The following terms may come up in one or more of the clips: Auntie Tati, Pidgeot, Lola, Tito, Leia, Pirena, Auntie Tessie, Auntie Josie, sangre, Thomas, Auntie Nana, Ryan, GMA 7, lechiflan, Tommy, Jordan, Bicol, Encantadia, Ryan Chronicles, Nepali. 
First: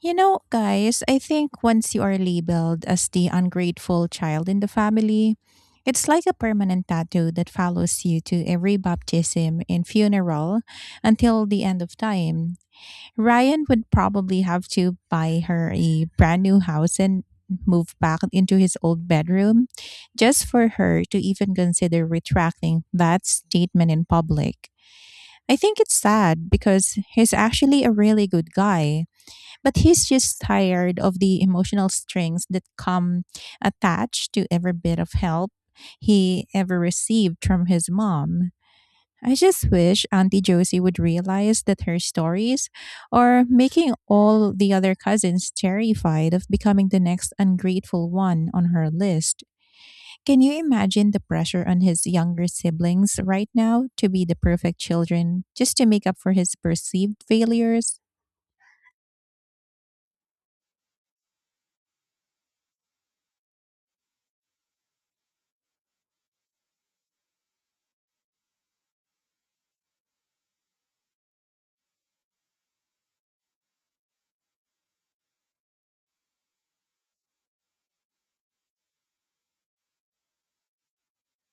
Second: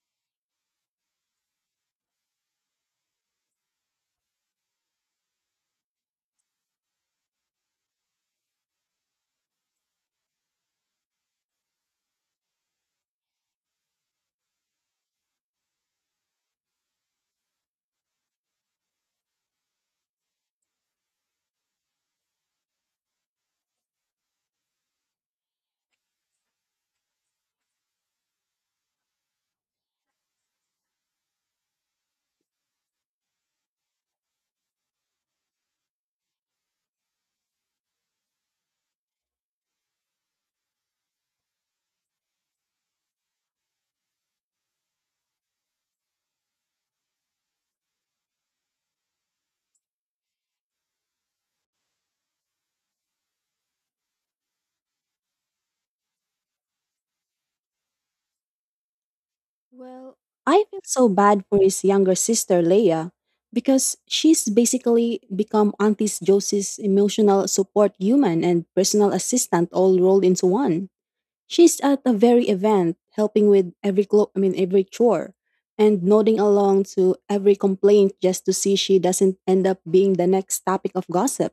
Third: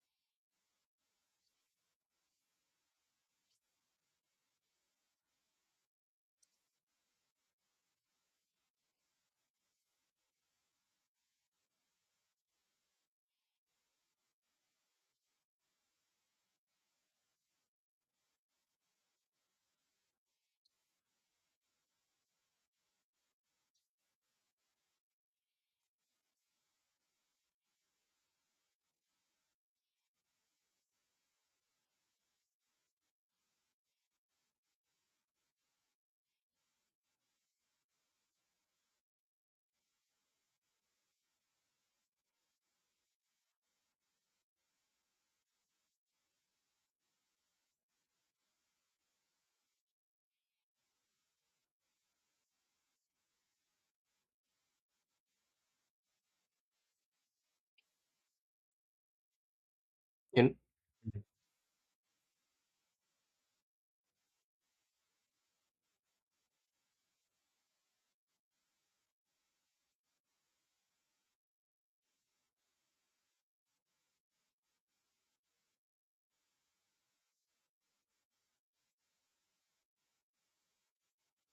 You know, guys, I think once you are labeled as the ungrateful child in the family, it's like a permanent tattoo that follows you to every baptism and funeral until the end of time. Ryan would probably have to buy her a brand new house and move back into his old bedroom just for her to even consider retracting that statement in public. I think it's sad because he's actually a really good guy, but he's just tired of the emotional strings that come attached to every bit of help he ever received from his mom. I just wish Auntie Josie would realize that her stories are making all the other cousins terrified of becoming the next ungrateful one on her list. Can you imagine the pressure on his younger siblings right now to be the perfect children just to make up for his perceived failures? Well, And I feel so bad for his younger sister, Leia, because she's basically become Auntie Josie's emotional support human and personal assistant all rolled into one. She's at a very event, helping with I mean every chore, and nodding along to every complaint just to see she doesn't end up being the next topic of gossip.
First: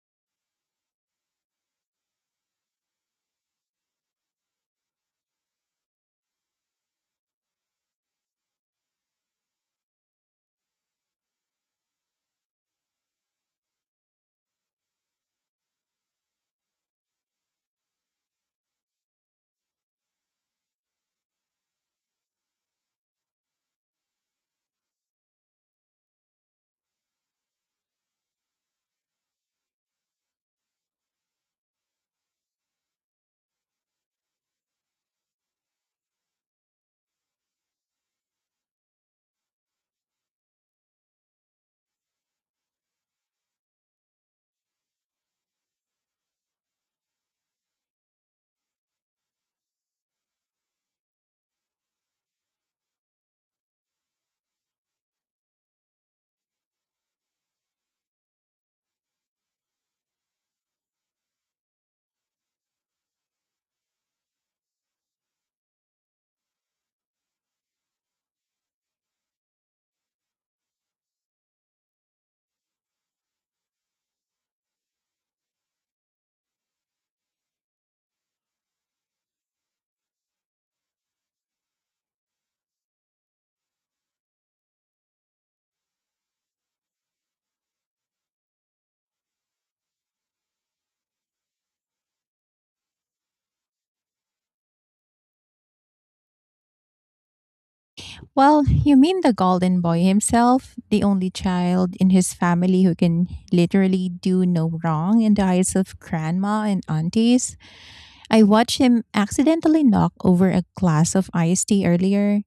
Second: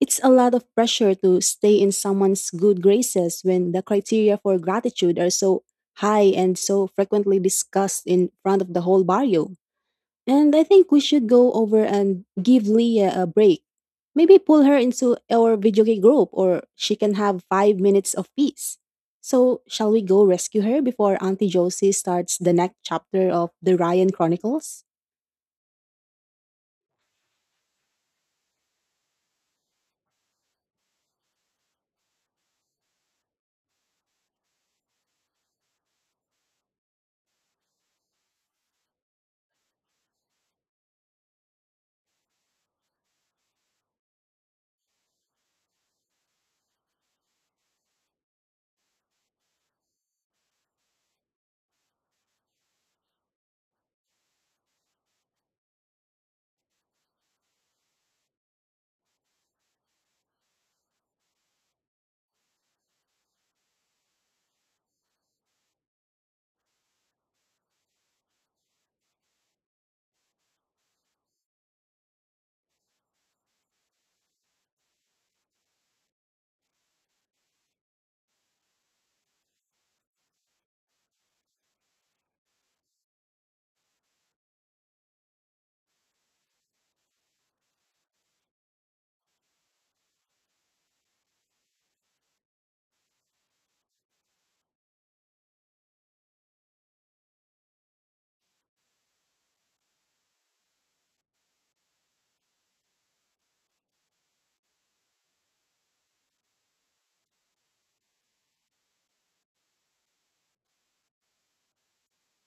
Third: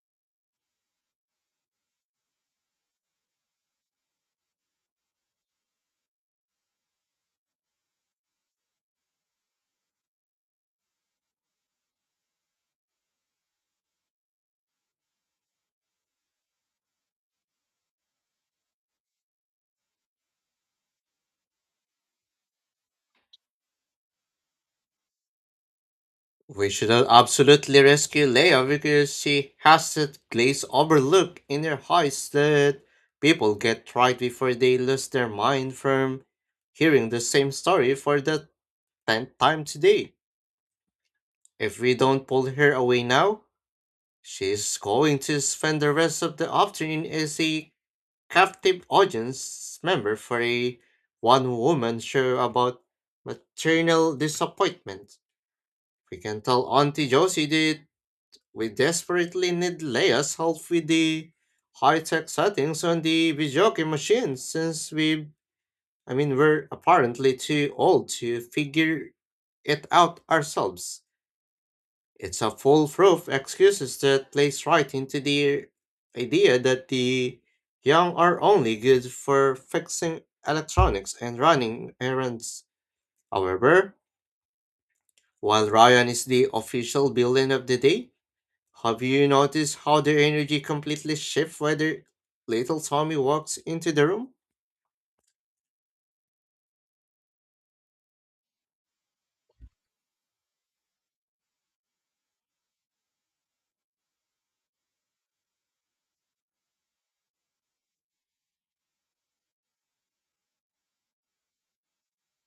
It's a lot of pressure to stay in someone's good graces when the criteria for gratitude are so high and so frequently discussed in front of the whole barrio. And I think we should go over and give Leah a break. Maybe pull her into our video game group or she can have 5 minutes of peace. So, shall we go rescue her before Auntie Josie starts the next chapter of the Ryan Chronicles? we should absolutely rescue Leia because she has that glaze overlook in her eyes that people get right before they lose their mind from hearing the same story for the tenth time today. If we don't pull her away now, she's going to spend the rest of the afternoon as a captive audience member for a one woman show about maternal disappointment. We can tell Auntie Josie that we desperately need Leia's help with the high-tech settings on the video game machine since we I mean we're apparently too old to figure it out ourselves. It's a foolproof excuse that plays right into the idea that the young are only good for fixing electronics and running errands. However, while Ryan is the official villain of the day, have you noticed how their energy completely shifts whether little Tommy walks into the room? Well, you mean the golden boy himself, the only child in his family who can literally do no wrong in the eyes of grandma and aunties. I watched him accidentally knock over a glass of iced tea earlier,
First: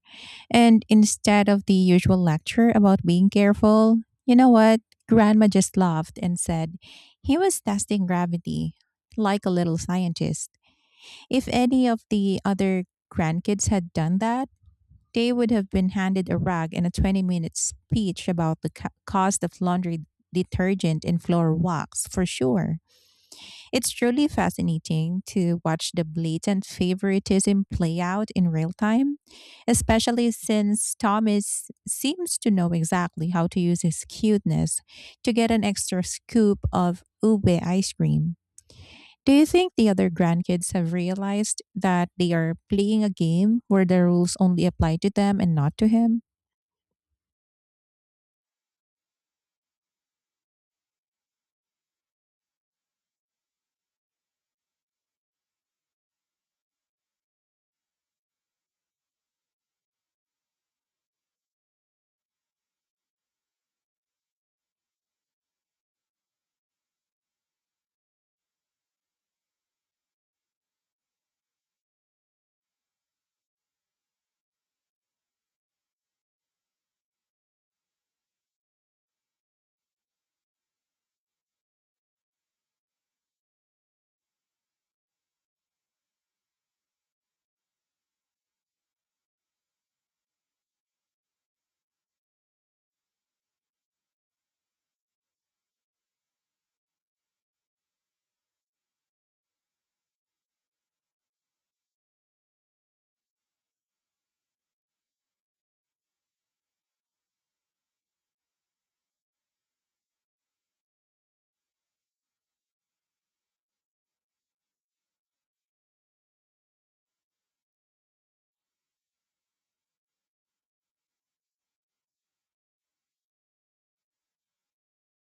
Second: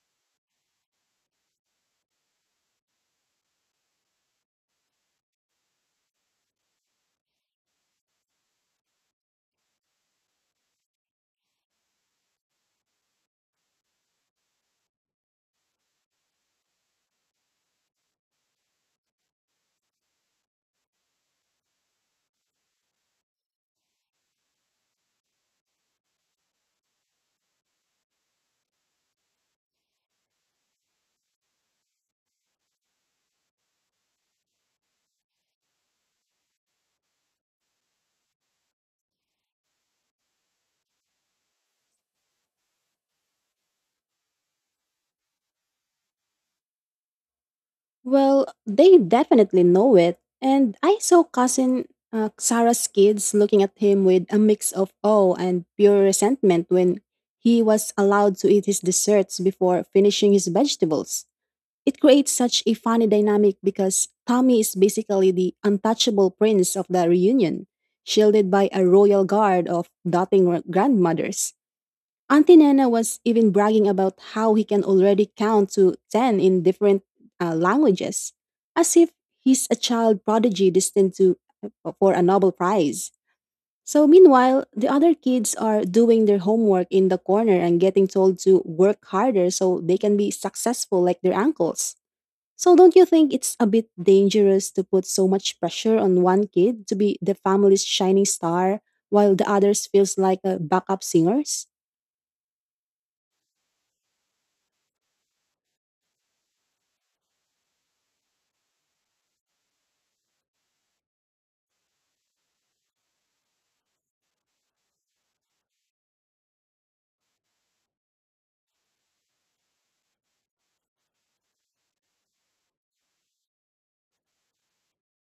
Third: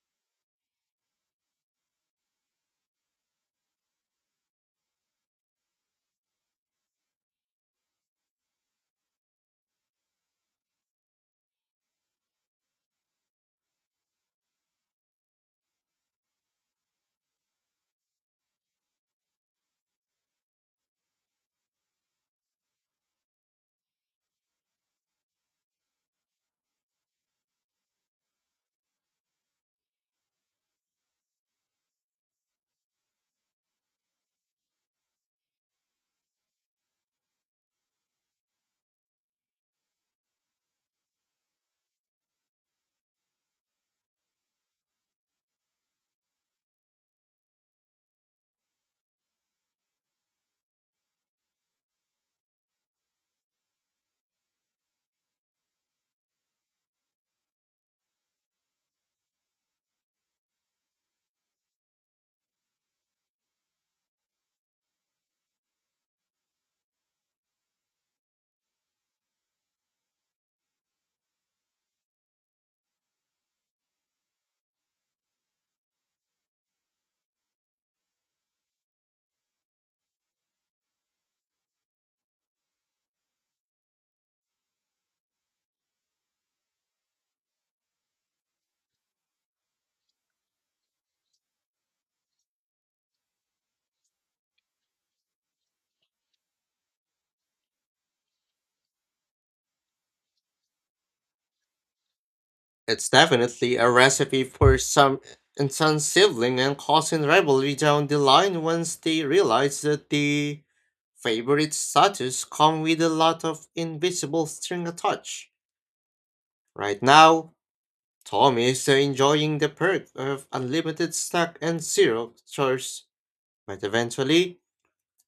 and instead of the usual lecture about being careful, you know what? Grandma just laughed and said he was testing gravity like a little scientist. If any of the other grandkids had done that, they would have been handed a rag and a 20-minute speech about the cost of laundry detergent and floor wax for sure. It's truly fascinating to watch the blatant favoritism play out in real time, especially since Thomas seems to know exactly how to use his cuteness to get an extra scoop of ube ice cream. Do you think the other grandkids have realized that they are playing a game where the rules only apply to them and not to him? Well, they definitely know it. And I saw cousin Sarah's kids looking at him with a mix of awe and pure resentment when he was allowed to eat his desserts before finishing his vegetables. It creates such a funny dynamic because Tommy is basically the untouchable prince of the reunion, shielded by a royal guard of doting grandmothers. Auntie Nana was even bragging about how he can already count to 10 in different languages, as if he's a child prodigy destined to for a Nobel Prize. So meanwhile, the other kids are doing their homework in the corner and getting told to work harder so they can be successful like their uncles. So don't you think it's a bit dangerous to put so much pressure on one kid to be the family's shining star while the others feels like a backup singers? It's definitely a recipe for some intense sibling and cousin rivalry down the line once they realize that the favorite status come with a lot of invisible string attached. Right now, Tommy is enjoying the perk of unlimited snack and zero chores, but eventually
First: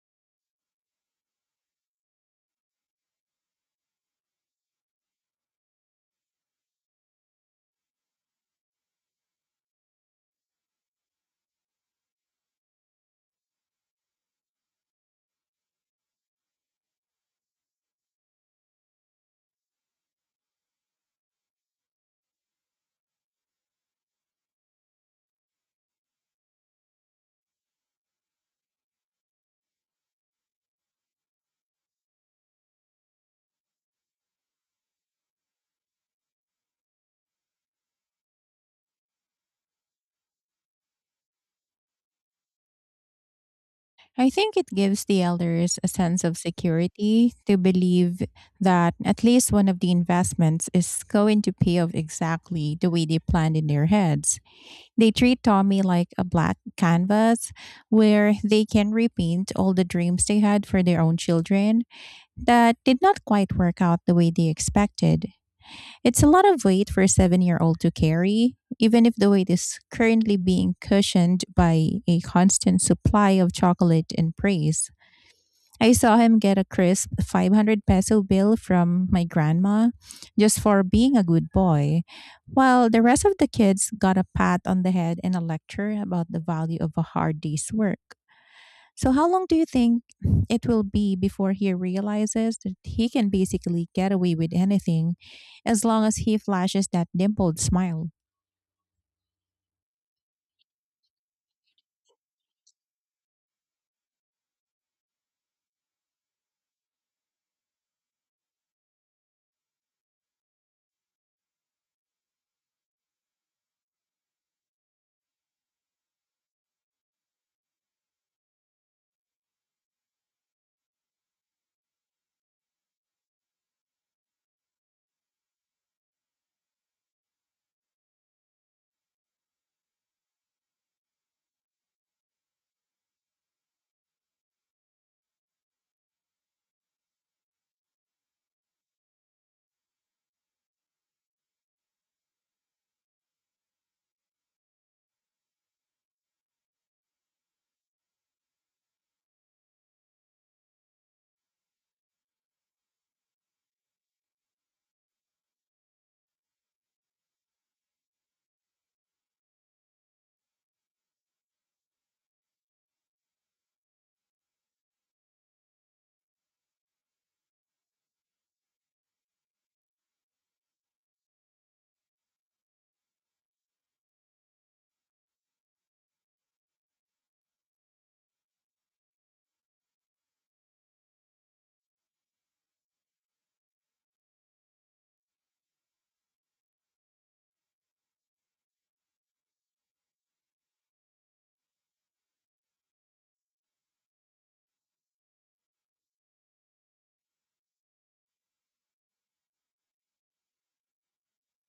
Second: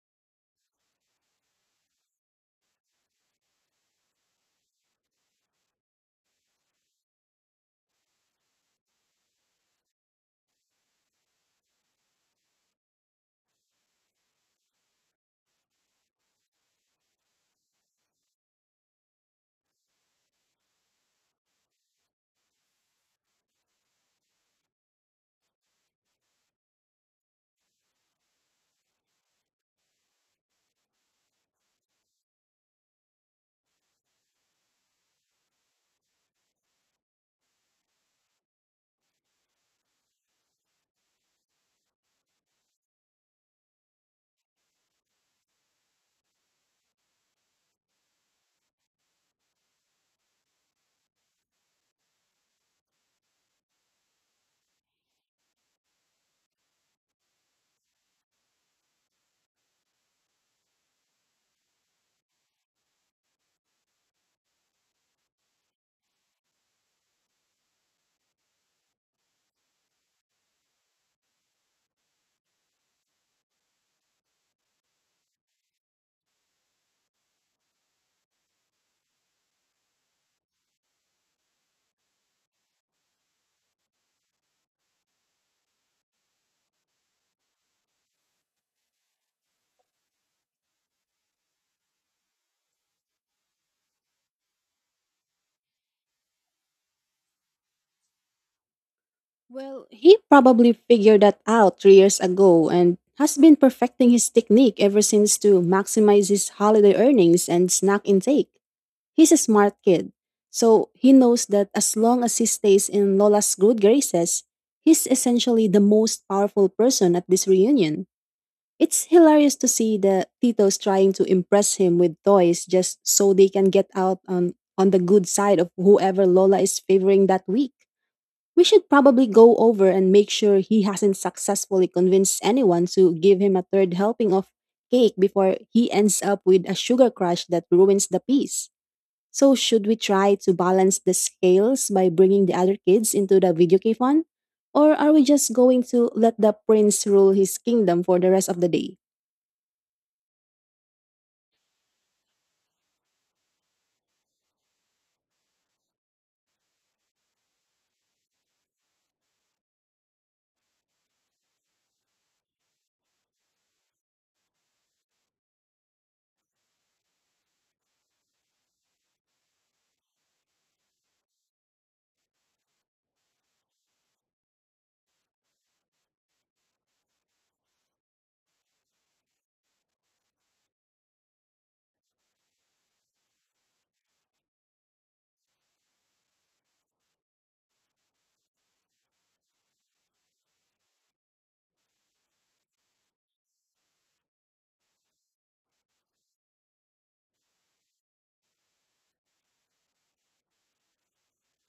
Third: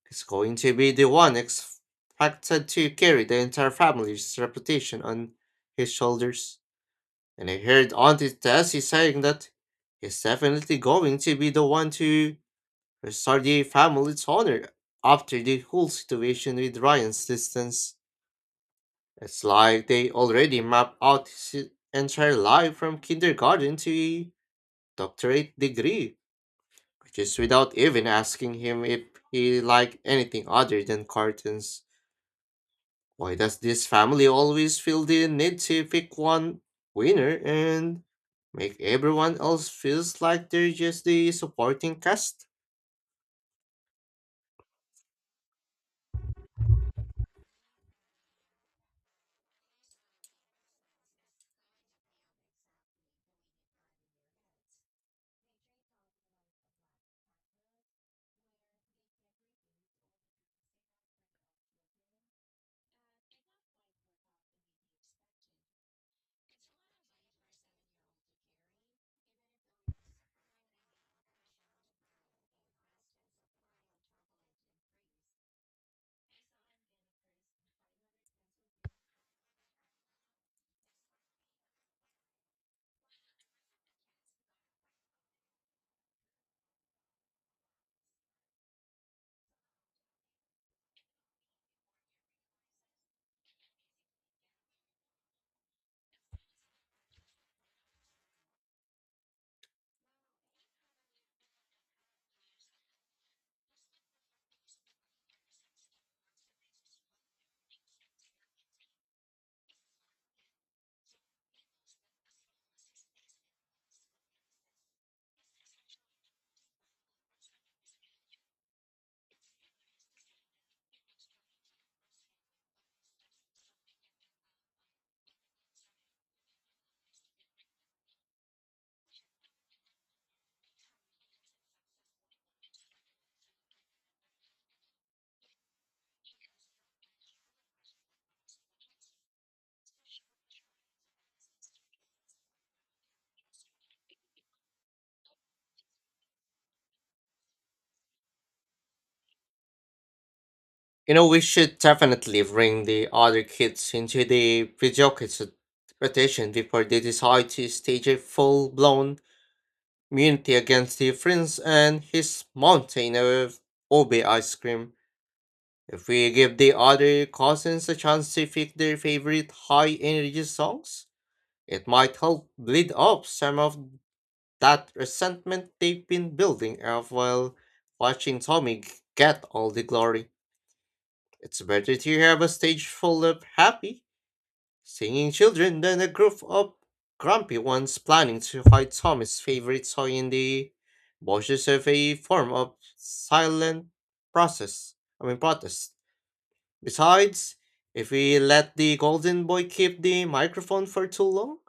is going to be the one expected to carry the entire family's reputation on his shoulders. And I heard Auntie Tessie saying that he's definitely going to be the one to restore the family's honor after the whole situation with Ryan's distance. It's like they already mapped out his entire life from kindergarten to a doctorate degree, which is without even asking him if he liked anything other than cartoons. Why does this family always feel the need to pick one winner and make everyone else feels like they're just the supporting cast? I think it gives the elders a sense of security to believe that at least one of the investments is going to pay off exactly the way they planned in their heads. They treat Tommy like a black canvas where they can repaint all the dreams they had for their own children that did not quite work out the way they expected. It's a lot of weight for a 7-year-old old to carry, even if the weight is currently being cushioned by a constant supply of chocolate and praise. I saw him get a crisp 500 peso bill from my grandma just for being a good boy, while the rest of the kids got a pat on the head and a lecture about the value of a hard day's work. So, how long do you think it will be before he realizes that he can basically get away with anything as long as he flashes that dimpled smile? Well, he probably figured that out 3 years ago and has been perfecting his technique ever since to maximize his holiday earnings and snack intake. He's a smart kid, so he knows that as long as he stays in Lola's good graces, he's essentially the most powerful person at this reunion. It's hilarious to see the Tito's trying to impress him with toys just so they can get out on the good side of whoever Lola is favoring that week. We should probably go over and make sure he hasn't successfully convinced anyone to give him a third helping of cake before he ends up with a sugar crush that ruins the peace. So, should we try to balance the scales by bringing the other kids into the video cave fun? Or are we just going to let the prince rule his kingdom for the rest of the day? You know, we should definitely bring the other kids into the Pidgeot's rotation before they decide to stage a full-blown immunity against the prince and his mountain of Obe ice cream. If we give the other cousins a chance to pick their favorite high-energy songs, it might help bleed off some of that resentment they've been building up while watching get all the glory. It's better to have a stage full of happy, singing children than a group of grumpy ones planning to hide Tommy's favorite toy in the bushes of a form of silent process. I mean protest. Besides, if we let the golden boy keep the microphone for too long,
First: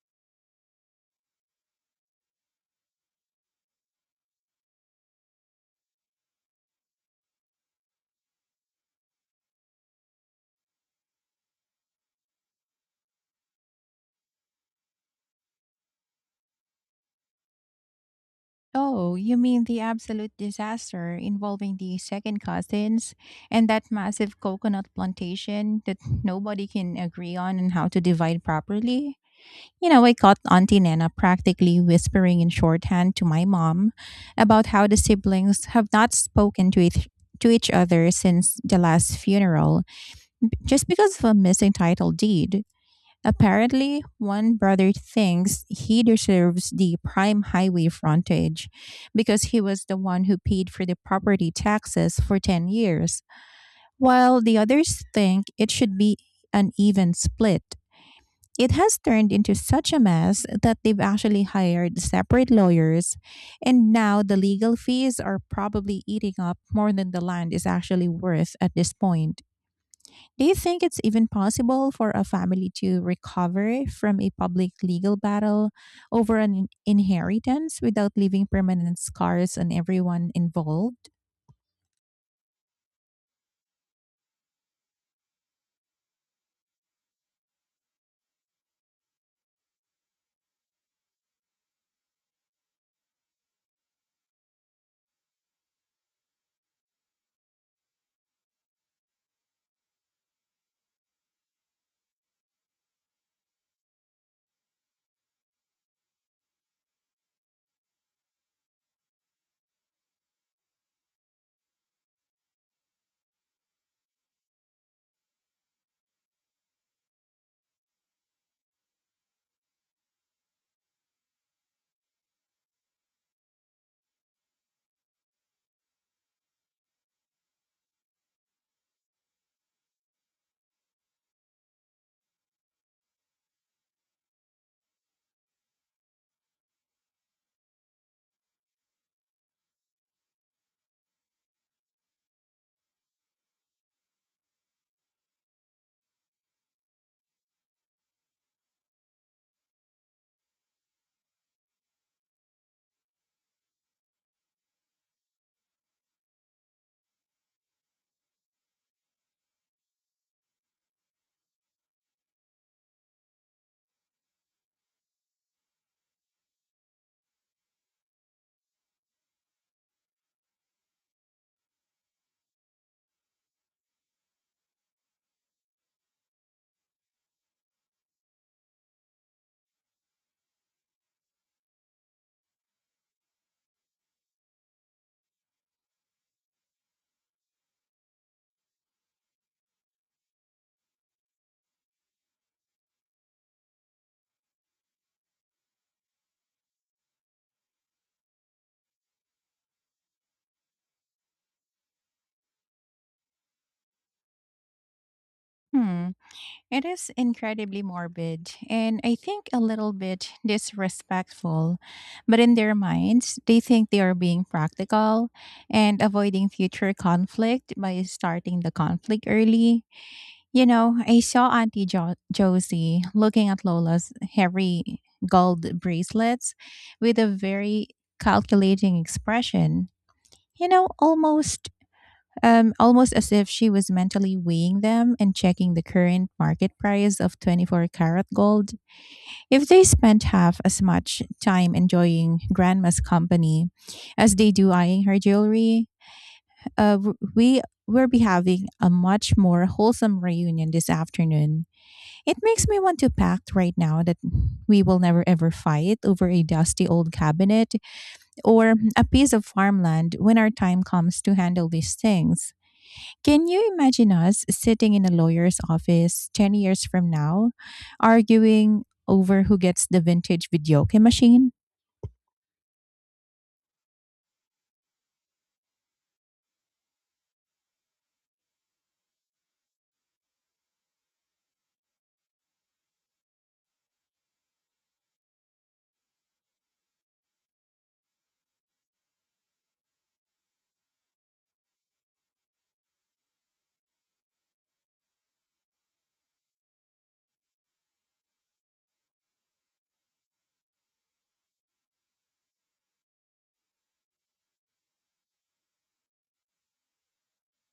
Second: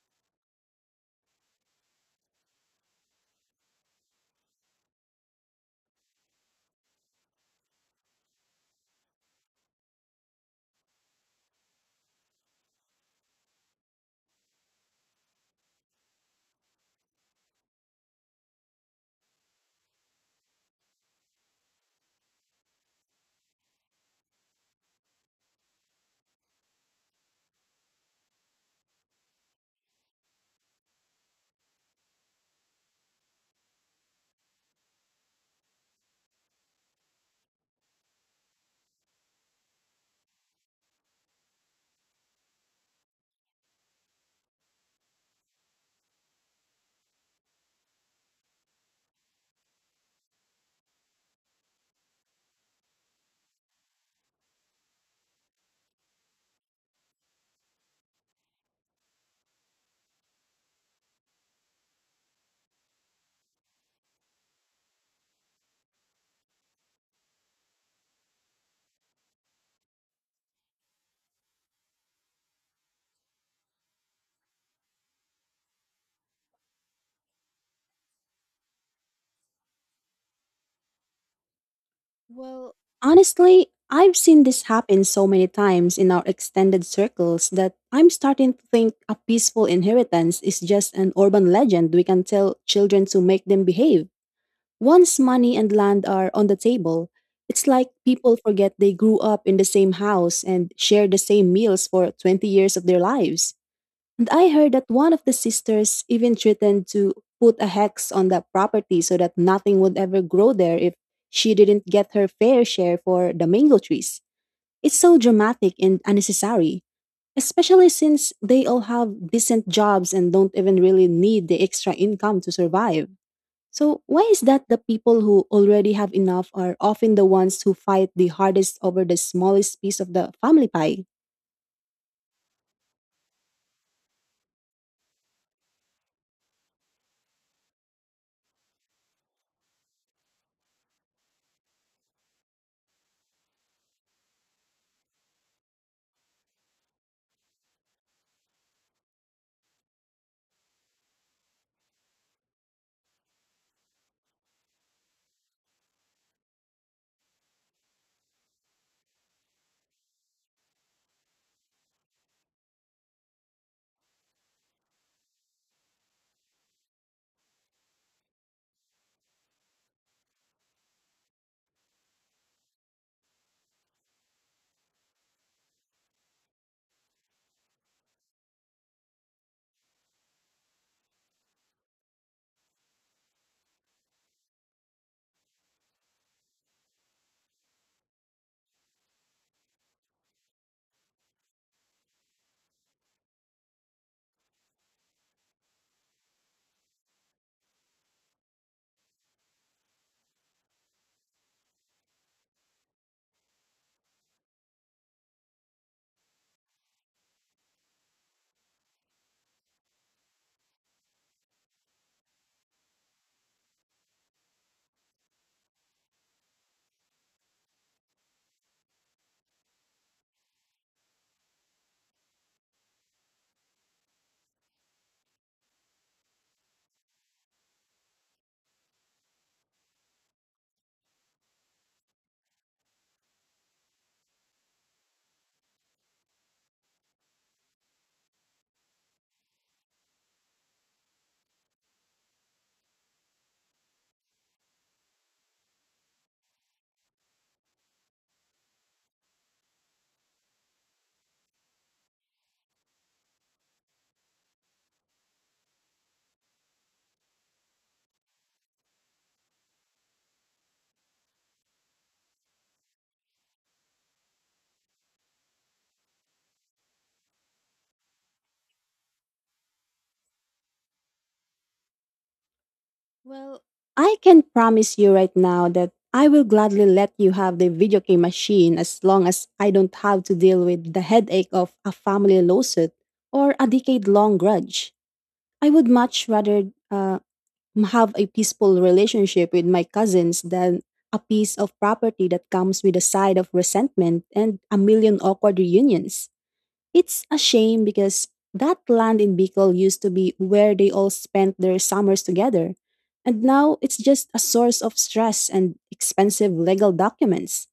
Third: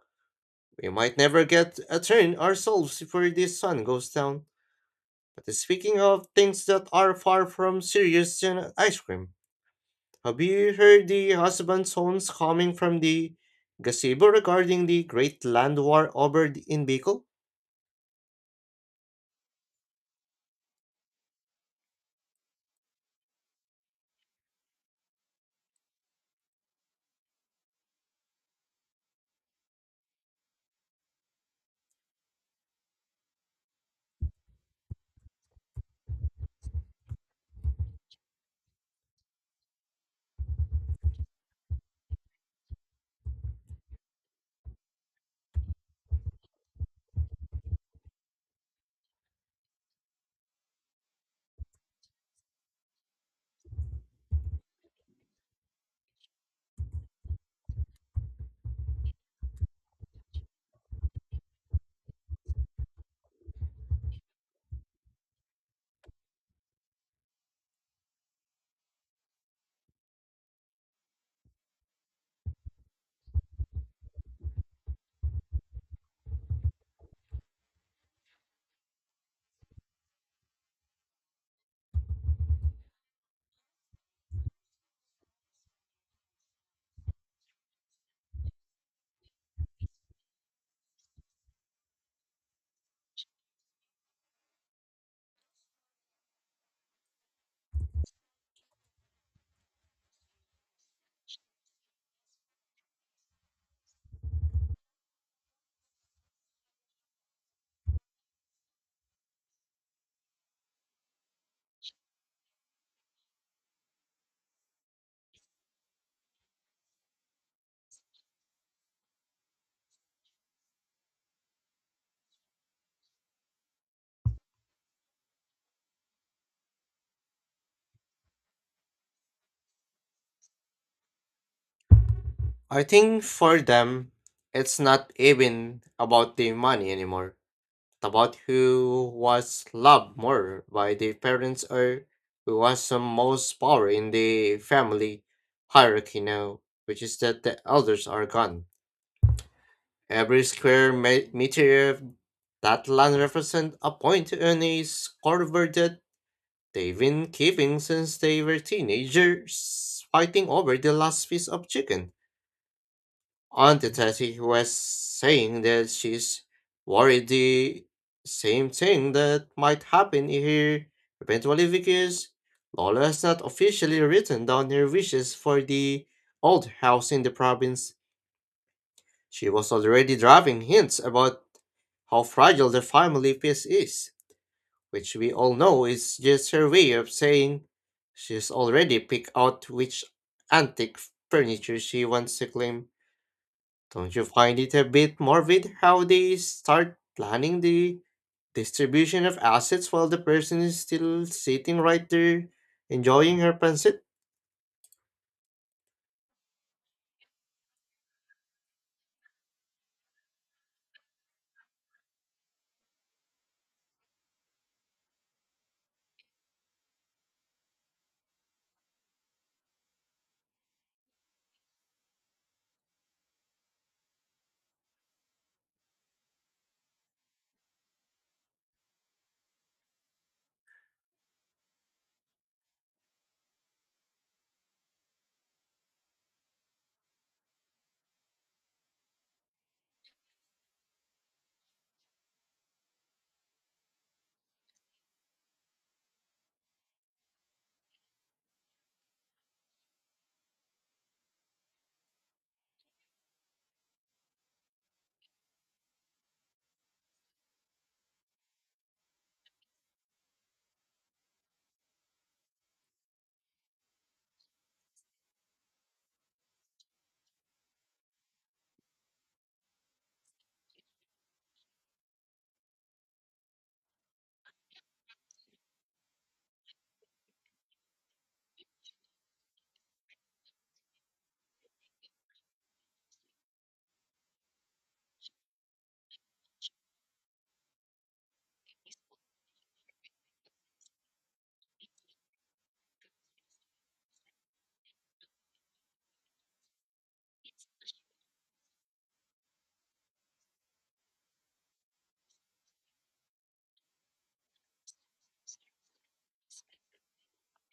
we might never get a train ourselves before this sun goes down. But speaking of things that are far from serious than ice cream, have you heard the husband's horns coming from the gazebo regarding the great land war in Bicol? Oh, you mean the absolute disaster involving the second cousins and that massive coconut plantation that nobody can agree on and how to divide properly? You know, I caught Auntie Nana practically whispering in shorthand to my mom about how the siblings have not spoken to each other since the last funeral just because of a missing title deed. Apparently, one brother thinks he deserves the prime highway frontage because he was the one who paid for the property taxes for 10 years, while the others think it should be an even split. It has turned into such a mess that they've actually hired separate lawyers, and now the legal fees are probably eating up more than the land is actually worth at this point. Do you think it's even possible for a family to recover from a public legal battle over an inheritance without leaving permanent scars on everyone involved? Well, honestly, I've seen this happen so many times in our extended circles that I'm starting to think a peaceful inheritance is just an urban legend we can tell children to make them behave. Once money and land are on the table, it's like people forget they grew up in the same house and shared the same meals for 20 years of their lives. And I heard that one of the sisters even threatened to put a hex on that property so that nothing would ever grow there if she didn't get her fair share for the mango trees. It's so dramatic and unnecessary, especially since they all have decent jobs and don't even really need the extra income to survive. So, why is that the people who already have enough are often the ones who fight the hardest over the smallest piece of the family pie? I think for them, it's not even about the money anymore. About who was loved more by the parents or who has the most power in the family hierarchy now, which is that the elders are gone. Every square meter of that land represents a point on a scoreboard that they've been keeping since they were teenagers, fighting over the last piece of chicken. Auntie Tati was saying that she's worried the same thing that might happen here eventually because Lola has not officially written down her wishes for the old house in the province. She was already driving hints about how fragile the family peace is, which we all know is just her way of saying she's already picked out which antique furniture she wants to claim. Don't you find it a bit morbid how they start planning the distribution of assets while the person is still sitting right there enjoying her pancit? Hmm. It is incredibly morbid, and I think a little bit disrespectful. But in their minds, they think they are being practical and avoiding future conflict by starting the conflict early. You know, I saw Auntie Josie looking at Lola's hairy gold bracelets with a very calculating expression. You know, almost as if she was mentally weighing them and checking the current market price of 24 karat gold. If they spent half as much time enjoying grandma's company as they do eyeing her jewelry, we will be having a much more wholesome reunion this afternoon. It makes me want to pact right now that we will never ever fight over a dusty old cabinet or a piece of farmland when our time comes to handle these things. Can you imagine us sitting in a lawyer's office 10 years from now, arguing over who gets the vintage video game machine? Well, I can promise you right now that I will gladly let you have the video game machine as long as I don't have to deal with the headache of a family lawsuit or a decade long grudge. I would much rather have a peaceful relationship with my cousins than a piece of property that comes with a side of resentment and a million awkward reunions. It's a shame because that land in Bicol used to be where they all spent their summers together, and now it's just a source of stress and expensive legal documents.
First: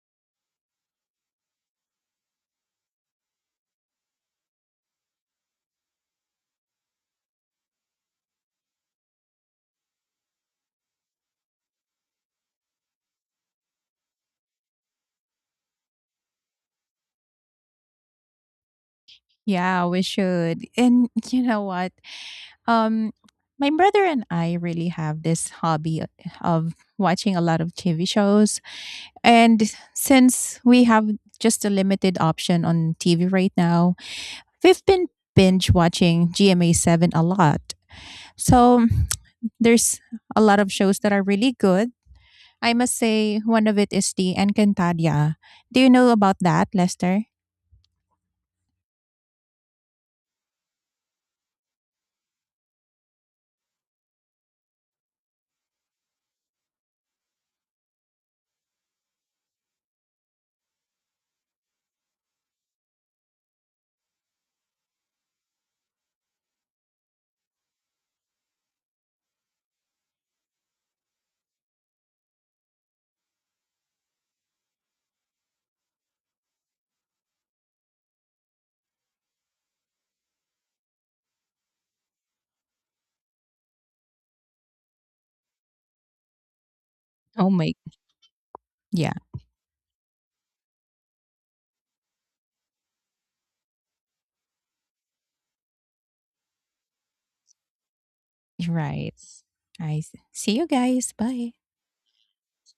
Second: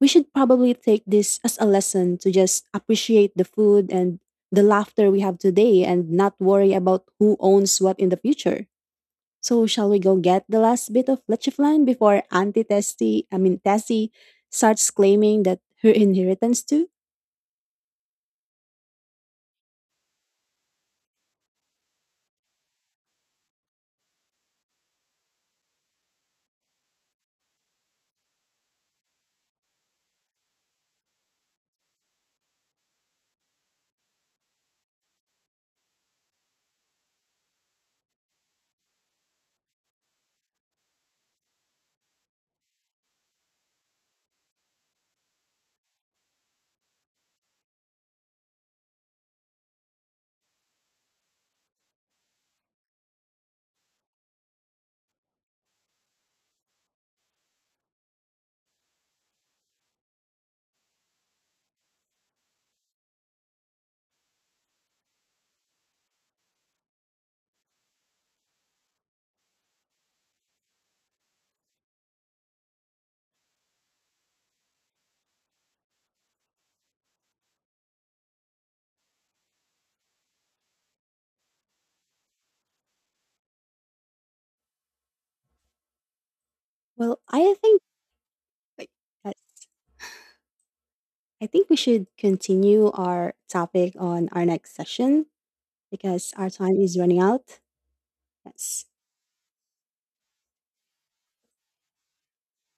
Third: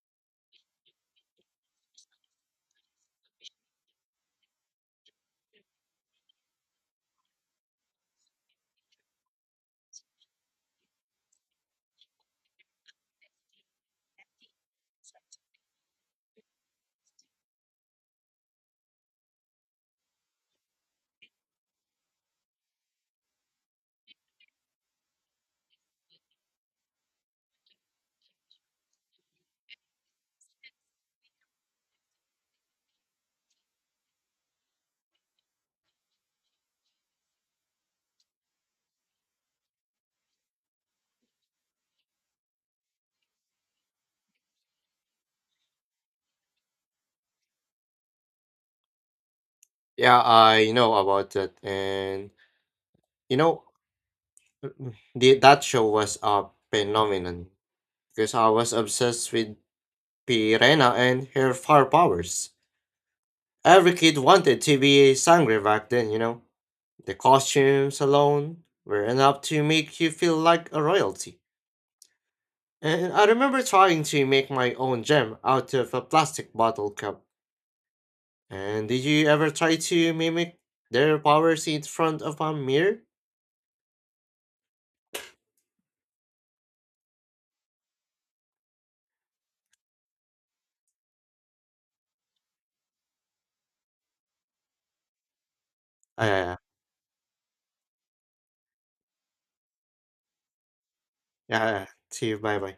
We should probably take this as a lesson to just appreciate the food and the laughter we have today and not worry about who owns what in the future. So shall we go get the last bit of lechiflan before Auntie Tessie, I mean Tessie, starts claiming that her inheritance too? Yeah, we should. And you know what? Um, my brother and I really have this hobby of watching a lot of TV shows. And since we have just a limited option on TV right now, we've been binge watching GMA 7 a lot. So there's a lot of shows that are really good. I must say one of it is the Encantadia. Do you know about that, Lester? Yeah, I know about that. And you know, that show was a phenomenon because I was obsessed with Pirena and her fire powers. Every kid wanted to be a sangre back then, you know. The costumes alone were enough to make you feel like a royalty. And I remember trying to make my own gem out of a plastic bottle cup. And did you ever try to mimic their powers in front of a mirror? Well, Oh I my. think Yeah, yes. I think we should continue our topic on our next session because our Uh, time is running out. Yes. right. I see you guys. Bye. yeah, see you. Bye bye.